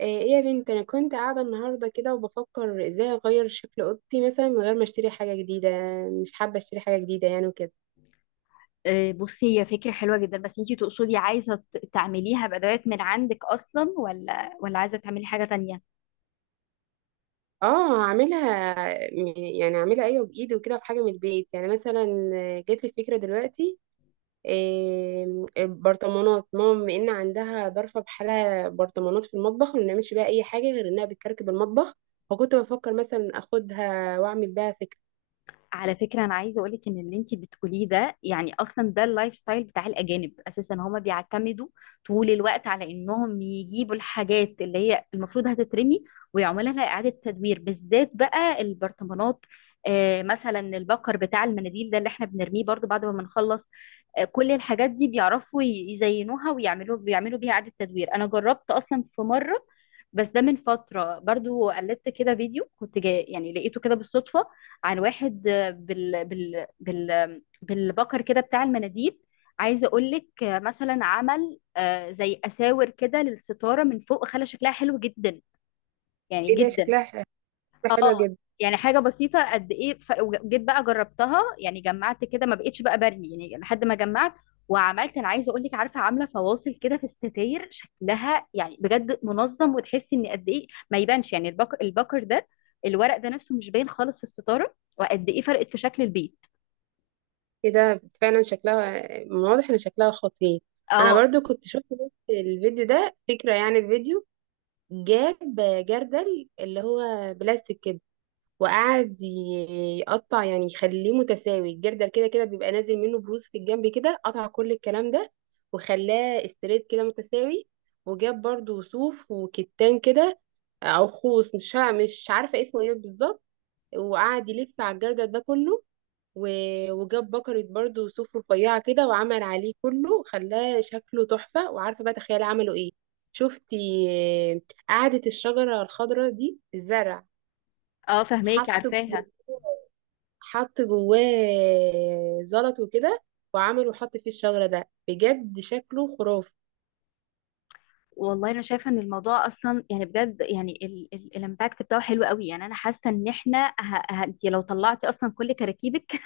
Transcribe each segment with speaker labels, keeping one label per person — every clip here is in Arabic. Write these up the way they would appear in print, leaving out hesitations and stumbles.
Speaker 1: ايه يا بنت، انا كنت قاعده النهارده كده وبفكر ازاي اغير شكل اوضتي مثلا من غير ما اشتري حاجه جديده. مش حابه اشتري حاجه جديده يعني وكده.
Speaker 2: بصي، هي فكرة حلوة جدا. بس انتي تقصدي عايزة تعمليها بأدوات من عندك أصلا، ولا عايزة تعملي حاجة تانية؟
Speaker 1: اه، اعملها. يعني اعملها ايوه بايدي وكده، في حاجه من البيت يعني مثلا. جات لي فكره دلوقتي. إيه البرطمانات؟ ماما بما ان عندها ظرفه بحالها برطمانات في المطبخ، ما بنعملش بيها اي حاجه غير انها بتكركب المطبخ. فكنت بفكر مثلا اخدها واعمل بيها فكره.
Speaker 2: على فكرة أنا عايزة أقولك إن اللي أنتي بتقوليه ده، يعني أصلا ده اللايف ستايل بتاع الأجانب أساسا. هما بيعتمدوا طول الوقت على إنهم يجيبوا الحاجات اللي هي المفروض هتترمي ويعملوا لها إعادة تدوير، بالذات بقى البرطمانات. آه، مثلا البكر بتاع المناديل ده اللي إحنا بنرميه برضو بعد ما بنخلص. آه، كل الحاجات دي بيعرفوا يزينوها ويعملوا بيها إعادة تدوير. أنا جربت أصلا في مرة، بس ده من فترة. برضو قلدت كده فيديو كنت جاي، يعني لقيته كده بالصدفة، عن واحد بالبكر كده بتاع المناديل. عايزه اقول لك مثلا عمل، زي اساور كده للستاره من فوق، خلى شكلها حلو جدا، يعني
Speaker 1: ايه ده،
Speaker 2: جدا.
Speaker 1: شكلها
Speaker 2: اه.
Speaker 1: حلوه جدا.
Speaker 2: يعني حاجة بسيطة قد ايه، وجيت بقى جربتها. يعني جمعت كده، ما بقتش بقى برمي، يعني لحد ما جمعت وعملت. انا عايزة اقول لك عارفة، عاملة فواصل كده في الستاير، شكلها يعني بجد منظم، وتحسي ان قد ايه ما يبانش. يعني البكر ده، الورق ده نفسه مش باين خالص في الستارة، وقد ايه فرقت في شكل البيت.
Speaker 1: ايه ده فعلا شكلها، من واضح ان شكلها خطير. انا
Speaker 2: اه.
Speaker 1: برضو كنت شفت بس الفيديو ده فكرة، يعني الفيديو جاب جردل اللي هو بلاستيك كده، وقعد يقطع، يعني يخليه متساوي. الجردل كده كده بيبقى نازل منه بروز في الجنب كده، قطع كل الكلام ده وخلاه استريت كده متساوي. وجاب برضو صوف وكتان كده، او خوص مش عارفة اسمه ايه بالظبط، وقعد يلف على الجردل ده كله. وجاب بكرة برضو صوف رفيعة كده، وعمل عليه كله خلاه شكله تحفة. وعارفة بقى تخيلي عملوا ايه؟ شفتي آه، قعدة الشجرة الخضراء دي الزرع،
Speaker 2: اه فهماكي،
Speaker 1: حط جواه
Speaker 2: عارفاها.
Speaker 1: حط جواه زلط وكده، وعمل وحط فيه الشجرة ده، بجد شكله خرافي.
Speaker 2: والله انا شايفه ان الموضوع اصلا، يعني بجد، يعني الامباكت بتاعه حلو قوي. يعني انا حاسه ان احنا، انت لو طلعتي اصلا كل كراكيبك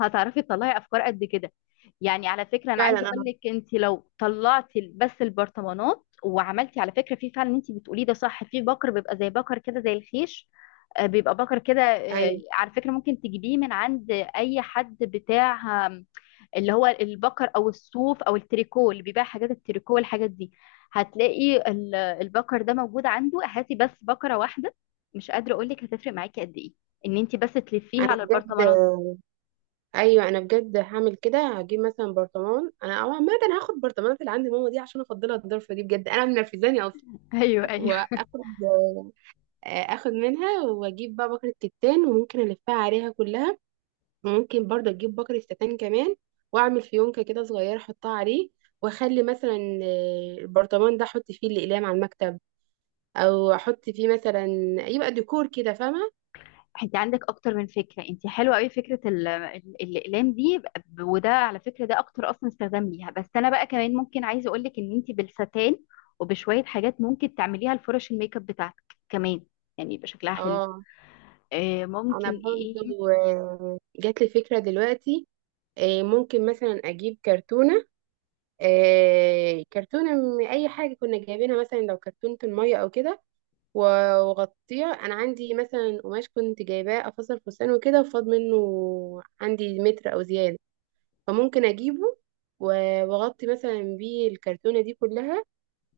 Speaker 2: هتعرفي تطلعي افكار قد كده. يعني على فكره انا
Speaker 1: فعلا
Speaker 2: عايزه اقول
Speaker 1: انا،
Speaker 2: لك انت لو طلعتي بس البرطمانات وعملتي، على فكره في فعلا اللي انت بتقوليه ده صح، في بكر بيبقى زي بكر كده زي الخيش. بيبقى بكر كده.
Speaker 1: ايوه
Speaker 2: على فكره ممكن تجيبيه من عند اي حد بتاع اللي هو البكر او الصوف او التريكو، اللي بيبيع حاجات التريكو والحاجات دي. هتلاقي البكر ده موجود عنده. هاتي بس بكرة واحدة، مش قادرة اقول لك هتفرق معاكي قد ايه ان انت بس تلفيها
Speaker 1: انا
Speaker 2: على
Speaker 1: بجد،
Speaker 2: البرطمانات.
Speaker 1: هعمل كده. هجيب مثلا برطمان، انا او عامه هاخد برطمانات اللي عند ماما دي عشان افضلها، الضرفه دي بجد انا منرفزاني اصلا.
Speaker 2: ايوه، ايوه.
Speaker 1: واخد آه، اخد منها، واجيب بقى بكرة كتان وممكن الفها عليها كلها. وممكن برضه اجيب بكرة كتان كمان، واعمل فيونكة كده صغيرة احطها عليه. واخلي مثلا البرطمان ده احط فيه الاقلام على المكتب، او احط فيه مثلا، يبقى ديكور كده، فاهمة؟
Speaker 2: انت عندك اكتر من فكره، انت حلوه قوي. فكره الاقلام دي، وده على فكره ده اكتر اصلا استخدام ليها. بس انا بقى كمان ممكن، عايزه اقول لك ان انت بالستان وبشويه حاجات ممكن تعمليها لفرش الميك اب بتاعتك كمان، يعني يبقى شكلها حلو.
Speaker 1: اه. انا
Speaker 2: ممكن ايه.
Speaker 1: برضه جات لي فكرة دلوقتي. ممكن مثلا اجيب كرتونة، كرتونة من اي حاجة كنا جايبينها، مثلا لو كرتونة المية او كده، و- واغطيه. انا عندي مثلا قماش كنت جايباه افصل فستان وكده وفاض منه، عندي متر او زياده، فممكن اجيبه واغطي مثلا بيه الكرتونه دي كلها،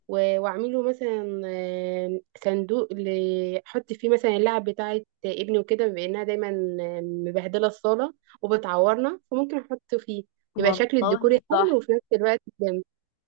Speaker 1: واعمله مثلا صندوق احط فيه مثلا اللعب بتاعه ابني وكده، بانها دايما مبهدله الصاله وبتعورنا، فممكن احط فيه، يبقى شكل الديكور
Speaker 2: والله،
Speaker 1: حلو
Speaker 2: تحفة.
Speaker 1: وفي نفس الوقت جامد.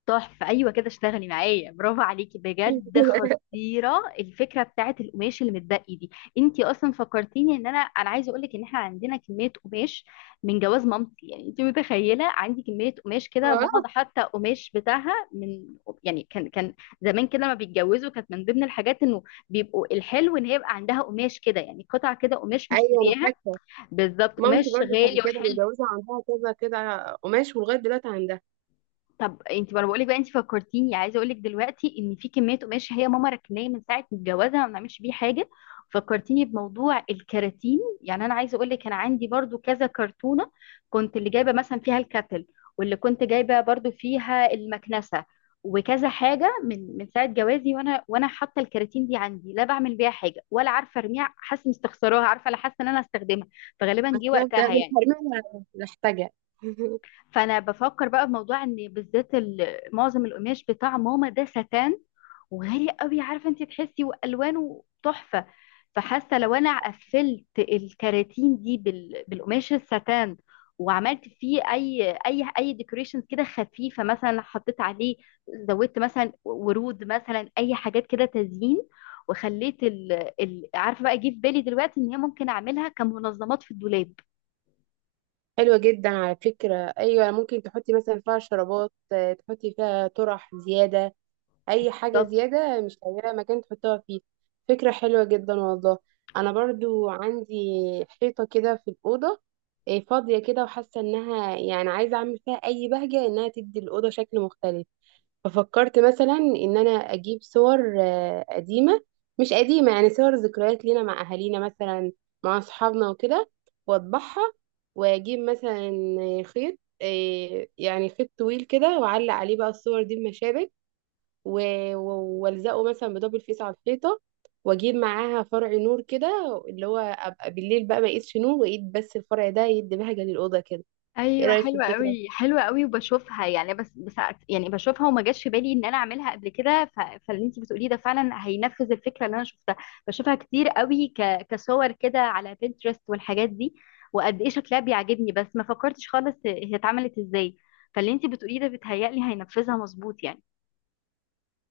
Speaker 2: تحفة أيوة كده، اشتغلي معايا. برافو عليكي، بجد خطيرة الفكرة بتاعت القماش اللي متبقي دي. انتي أصلا فكرتيني ان أنا عايزة أقولك ان احنا عندنا كمية قماش من جواز مامتي. يعني انتي متخيلة عندي كمية قماش كده،
Speaker 1: آه،
Speaker 2: ماما ده حتى قماش بتاعها من، يعني كان زمان كده لما بيتجوزوا كانت من ضمن الحاجات انه بيبقوا، الحلو ان هي يبقى عندها قماش كده، يعني قطع كده قماش
Speaker 1: ايوه انا
Speaker 2: مشترياها
Speaker 1: فاكره.
Speaker 2: بالظبط،
Speaker 1: مامتي
Speaker 2: قماش
Speaker 1: برضو
Speaker 2: غالي
Speaker 1: كانت كده
Speaker 2: وحلو.
Speaker 1: متجوزة، عندها كذا كده قماش ولغاية دلوقتي عندها.
Speaker 2: طب انت، ما انا بقول لك بقى، انت فكرتيني. عايزه اقول لك دلوقتي ان في كميه قماش هي ماما ركناه من ساعه جوازها، ما بنعملش بيه حاجه. فكرتيني بموضوع الكراتين. يعني انا عايزه اقول لك انا عندي برضو كذا كرتونه، كنت اللي جايبه مثلا فيها الكاتل، واللي كنت جايبه برضو فيها المكنسه، وكذا حاجه من ساعه جوازي، وانا حاطه الكراتين دي عندي، لا بعمل بيها حاجه ولا عارفه ارميها. حاسه اني استخسراها، عارفه، لا حاسه ان انا استخدمها، فغالبا
Speaker 1: بس
Speaker 2: جه
Speaker 1: ده
Speaker 2: وقتها
Speaker 1: أنا مش
Speaker 2: يعني.
Speaker 1: هرميها، محتاجة.
Speaker 2: فانا بفكر بقى بموضوع ان بالذات معظم القماش بتاع ماما ده ستان، وغالي قوي، عارفه انت تحسي، والوانه تحفه. فحاسه لو انا قفلت الكراتين دي بالقماش الستان، وعملت فيه اي ديكوريشن كده خفيفه، مثلا حطيت عليه، زودت مثلا ورود، مثلا اي حاجات كده تزيين، وخليت عارفه بقى، جه في بالي دلوقتي ان هي ممكن اعملها كمنظمات في الدولاب.
Speaker 1: حلوة جدا على فكرة، أيوة، ممكن تحطي مثلا فيها شرابات، تحطي فيها طرح زيادة، أي حاجة زيادة مش لاقية مكان تحطها فيه. فكرة حلوة جدا والله. أنا برضو عندي حيطة كده في الأوضة فاضية كده، وحاسة إنها يعني عايزة أعمل فيها أي بهجة إنها تدي الأوضة شكل مختلف. ففكرت مثلا ان انا اجيب صور قديمه، مش قديمه يعني، صور ذكريات لينا مع اهالينا مثلا، مع اصحابنا وكده، واطبعها، واجيب مثلا خيط، يعني خيط طويل كده، واعلق عليه بقى الصور دي بمشابك، والزقه مثلا بدبل فيس على الحيطه. واجيب معاها فرع نور كده، اللي هو ابقى بالليل بقى ما اقيدش نور واقيد بس الفرع ده، يدي بهجه للاوضه كده. ايه
Speaker 2: ايوه،
Speaker 1: رايك في
Speaker 2: حلوه
Speaker 1: الفكره؟
Speaker 2: قوي، حلوه قوي. وبشوفها يعني، بس يعني بشوفها، وما جاش في بالي ان انا اعملها قبل كده. فاللي انت بتقوليه ده فعلا هينفذ الفكره اللي انا شفتها. بشوفها كتير قوي، كصور كده على بنترست والحاجات دي، وقد ايه شكلها بيعجبني، بس ما فكرتش خالص هي اتعملت ازاي. فاللي انت بتقوليه ده بيتهيألي هينفذها مظبوط يعني.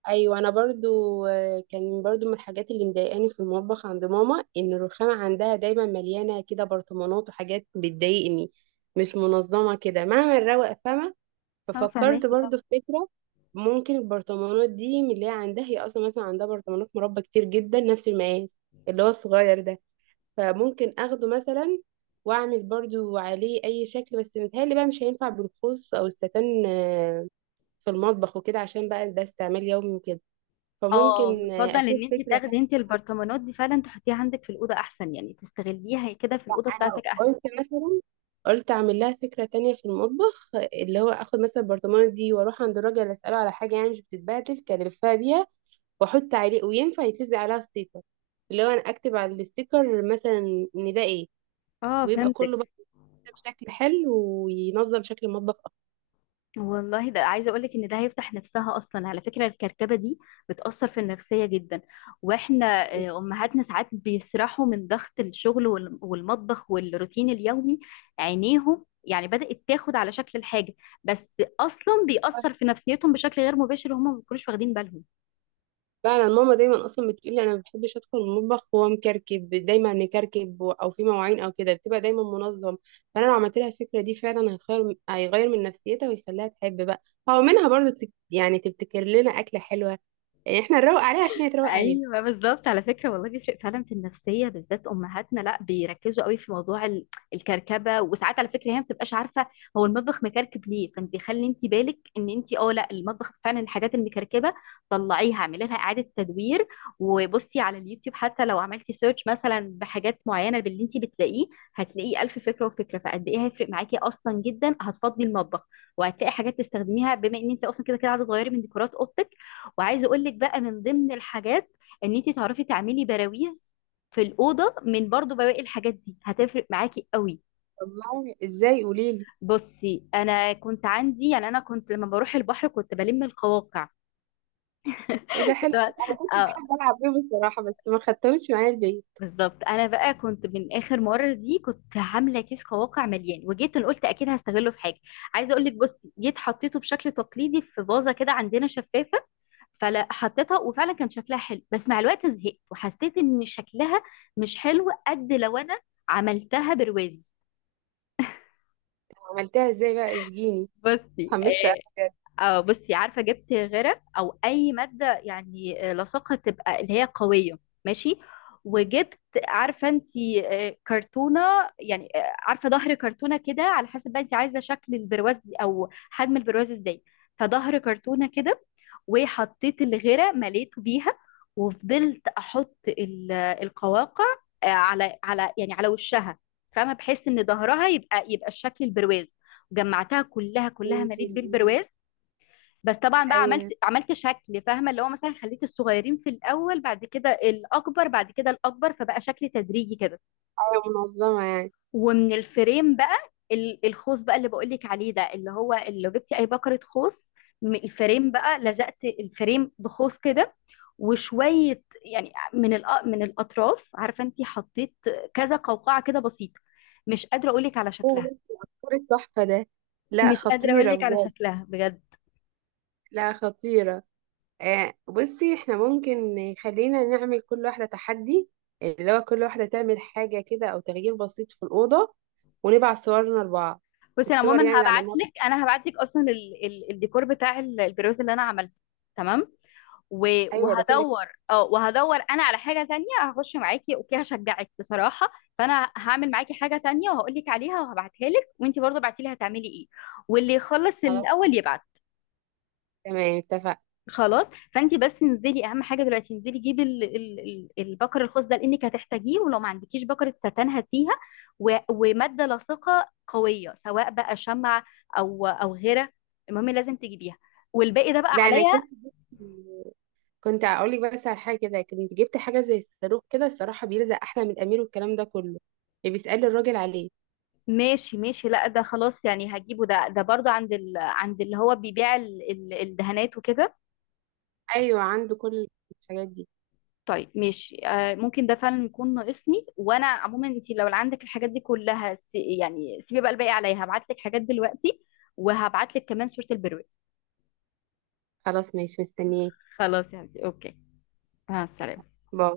Speaker 1: ايوه انا برضو كان برضو من الحاجات اللي مضايقاني في المطبخ عند ماما، ان الرخامه عندها دايما مليانه كده برطمانات وحاجات، بتضايقني مش منظمه كده مهما الروق فما.
Speaker 2: اه
Speaker 1: ففكرت
Speaker 2: فهماكي طبعا.
Speaker 1: برضو في فكره، ممكن البرطمانات دي من اللي هي عندها، هي اصلا مثلا عندها برطمانات مربى كتير جدا نفس المقاس، اللي هو الصغير ده، فممكن اخده مثلا واعمل برضو عليه اي شكل. بس متهيألي بقى مش هينفع بالخوص او الستان في المطبخ وكده، عشان بقى ده استعمال يومي وكده.
Speaker 2: اه،
Speaker 1: فممكن
Speaker 2: بفضل
Speaker 1: اشوف
Speaker 2: ان انت
Speaker 1: فكرة
Speaker 2: تاخدي
Speaker 1: تانية.
Speaker 2: انت البرطمانات دي فعلا تحطيها عندك في الاوضه احسن، يعني تستغليها كده في الاوضه
Speaker 1: انا
Speaker 2: بتاعتك احسن.
Speaker 1: قلت مثلا، قلت اعمل لها فكرة تانية في المطبخ آه،، اللي هو اخد مثلا البرطمانة دي واروح عند الراجل اسأله على حاجة يعني مش بتتبهدل، كان لفها بيها واحط عليه، وينفع يتلزق عليها ستيكر، اللي هو انا اكتب على الستيكر مثلا ان ده ايه،
Speaker 2: اه
Speaker 1: ويبقى كله بقى
Speaker 2: فهمتك.
Speaker 1: بشكل حلو، وينظم شكل المطبخ
Speaker 2: والله ده، عايزه اقول لك ان ده هيفتح نفسها اصلا. على فكره الكركبه دي بتاثر في النفسيه جدا، واحنا
Speaker 1: اكتر.
Speaker 2: امهاتنا ساعات بيسرحوا من ضغط الشغل والمطبخ والروتين اليومي، عينيهم يعني بدات تاخد على شكل الحاجه، بس اصلا بيأثر في نفسيتهم بشكل غير مباشر وهم ما بيكونوش واخدين بالهم.
Speaker 1: فعلا ماما دايما اصلا بتقولي انا ما بحبش ادخل المطبخ وهو مكركب، دايما مكركب او في مواعين او كده، بتبقى دايما منظم. فانا لو عملت لها الفكره دي فعلا هيغير من نفسيتها ويخليها تحب بقى. هو منها برضو يعني تبتكر لنا اكله حلوه، يعني احنا نروق عليها عشان هي تروق علينا.
Speaker 2: ايوه بالظبط، على فكره والله بيفرق فعلا في النفسيه، بالذات امهاتنا لا بيركزوا قوي في موضوع الكركبه. وساعات على فكره هي ما بتبقاش عارفه هو المطبخ مكركب ليه. فانت خلي انت بالك ان انت، اه لا، المطبخ فعلا الحاجات المكركبه طلعيها، اعملي لها اعاده تدوير. وبصي على اليوتيوب، حتى لو عملتي سيرش مثلا بحاجات معينه، باللي انت بتلاقيه، هتلاقيه الف فكره وفكره. فقد ايه هيفرق معاكي اصلا جدا، هتفضي المطبخ، وهتلاقي حاجات تستخدميها، بما ان انت اصلا كده عايزه تغيري من ديكورات اوضتك. وعايزه اقول لك بقى من ضمن الحاجات ان انت تعرفي تعملي براويز في الاوضه من برضو بواقي الحاجات دي، هتفرق معاكي قوي.
Speaker 1: والله ازاي؟ قولي لي.
Speaker 2: بصي انا كنت عندي، يعني انا كنت لما بروح البحر كنت بلم القواقع.
Speaker 1: ايه ده، حلو. انا كنت
Speaker 2: اه،
Speaker 1: بحب العب بيهم الصراحه، بس ما خدتهمش معايا البيت.
Speaker 2: بالظبط. انا بقى كنت من اخر مره دي كنت عامله كيس قواقع مليان، وجيت أنا قلت اكيد هستغله في حاجه. عايزه اقول لك بصي جيت حطيته بشكل تقليدي في فازه كده عندنا شفاف، فلا حطيتها وفعلا كان شكلها حلو، بس مع الوقت زهقت وحسيت ان شكلها مش حلو قد لو انا عملتها برواز.
Speaker 1: عملتها ازاي بقى؟ اشجيني،
Speaker 2: بصي
Speaker 1: حمست أوي
Speaker 2: اه،
Speaker 1: بجد.
Speaker 2: بصي عارفه، جبت غرق او اي ماده، يعني لاصقه، تبقى اللي هي قويه، ماشي. وجبت، عارفه انت، كرتونه، يعني عارفه ظهر كرتونه كده، على حسب بقى انت عايزه شكل البرواز او حجم البرواز ازاي. فظهر كرتونه كده، وحطيت الغرة مليته بيها، وفضلت احط القواقع، على يعني على وشها، فاهمه، بحيث ان ظهرها يبقى الشكل البرواز. وجمعتها كلها كلها،
Speaker 1: انتي
Speaker 2: مليت
Speaker 1: ال-
Speaker 2: بالبرواز. بس طبعا
Speaker 1: ايه،
Speaker 2: بقى عملت
Speaker 1: ايوه
Speaker 2: عملت شكل، فاهمه، اللي هو مثلا خليت الصغيرين في الاول، بعد كده الاكبر، بعد كده الاكبر، فبقى شكل تدريجي كده.
Speaker 1: ايوه، منظمه يعني.
Speaker 2: ومن الفريم بقى، الخوص بقى اللي بقولك عليه ده، اللي هو اللي لو جبتي اي بكرة خوص، الفريم بقى لزقت الفريم بخوص كده. وشوية يعني من من الأطراف، عارفة انتي حطيت كذا قوقعة كده بسيطة. مش قادرة أقولك على
Speaker 1: ايه يا
Speaker 2: شكلها.
Speaker 1: بنتي، عصفور التحفة ده. لا
Speaker 2: مش قادرة
Speaker 1: خطيرة
Speaker 2: أقولك على
Speaker 1: بجد.
Speaker 2: شكلها بجد.
Speaker 1: لا خطيرة. بصي، احنا ممكن خلينا نعمل كل واحدة تحدي، اللي هو كل واحدة تعمل حاجة كده أو تغيير بسيط في الأوضة، ونبعت صورنا لبعض.
Speaker 2: بصي أنا
Speaker 1: الصور يعني
Speaker 2: عموما
Speaker 1: اللي عملناها.
Speaker 2: هبعتلك، هبعتلك أصلا الديكور بتاع البرواز اللي أنا عملته. تمام. و-
Speaker 1: أيوة ده كده كده.
Speaker 2: وهدور، اه وهدور انا على حاجه تانية، هخش معاكي اوكي، هشجعك بصراحه. فانا هعمل معاكي حاجه تانية وهقول لك عليها وهبعتها لك، وانت برضه ابعتي لي هتعملي ايه، واللي يخلص
Speaker 1: خلاص،
Speaker 2: الاول يبعت.
Speaker 1: تمام، اتفق.
Speaker 2: خلاص. فانت بس انزلي، اهم حاجه دلوقتي انزلي جيبي البكر الخاص ده، لانك هتحتاجيه. ولو ما عندكيش بكره ستان هاتيها، وماده لاصقه قويه، سواء بقى شمع او غيره، المهم لازم تجيبيها، والباقي ده بقى
Speaker 1: لا أنا
Speaker 2: عليا.
Speaker 1: كنت، جبت- كنت أقول لك بس على حاجة كده، كنت جبت حاجة زي الصاروخ كده الصراحة، بيلزق أحلى من الأمير والكلام ده كله، اللي بيسأل الراجل عليه.
Speaker 2: ماشي ماشي، لا ده خلاص يعني هجيبه. ده برضه عند عند اللي هو بيبيع الدهانات وكده.
Speaker 1: أيوة عنده كل الحاجات دي.
Speaker 2: طيب ماشي، آه ممكن ده فعلا يكون ناقصني. وانا عموما انت لو عندك الحاجات دي كلها، يعني سيبي بقى الباقي عليا. هبعت لك حاجات دلوقتي وهبعت لك كمان صورة البروز.
Speaker 1: خلاص ماشي، مستنياك.
Speaker 2: خلاص يعني اوكي، مع السلامة.
Speaker 1: باي.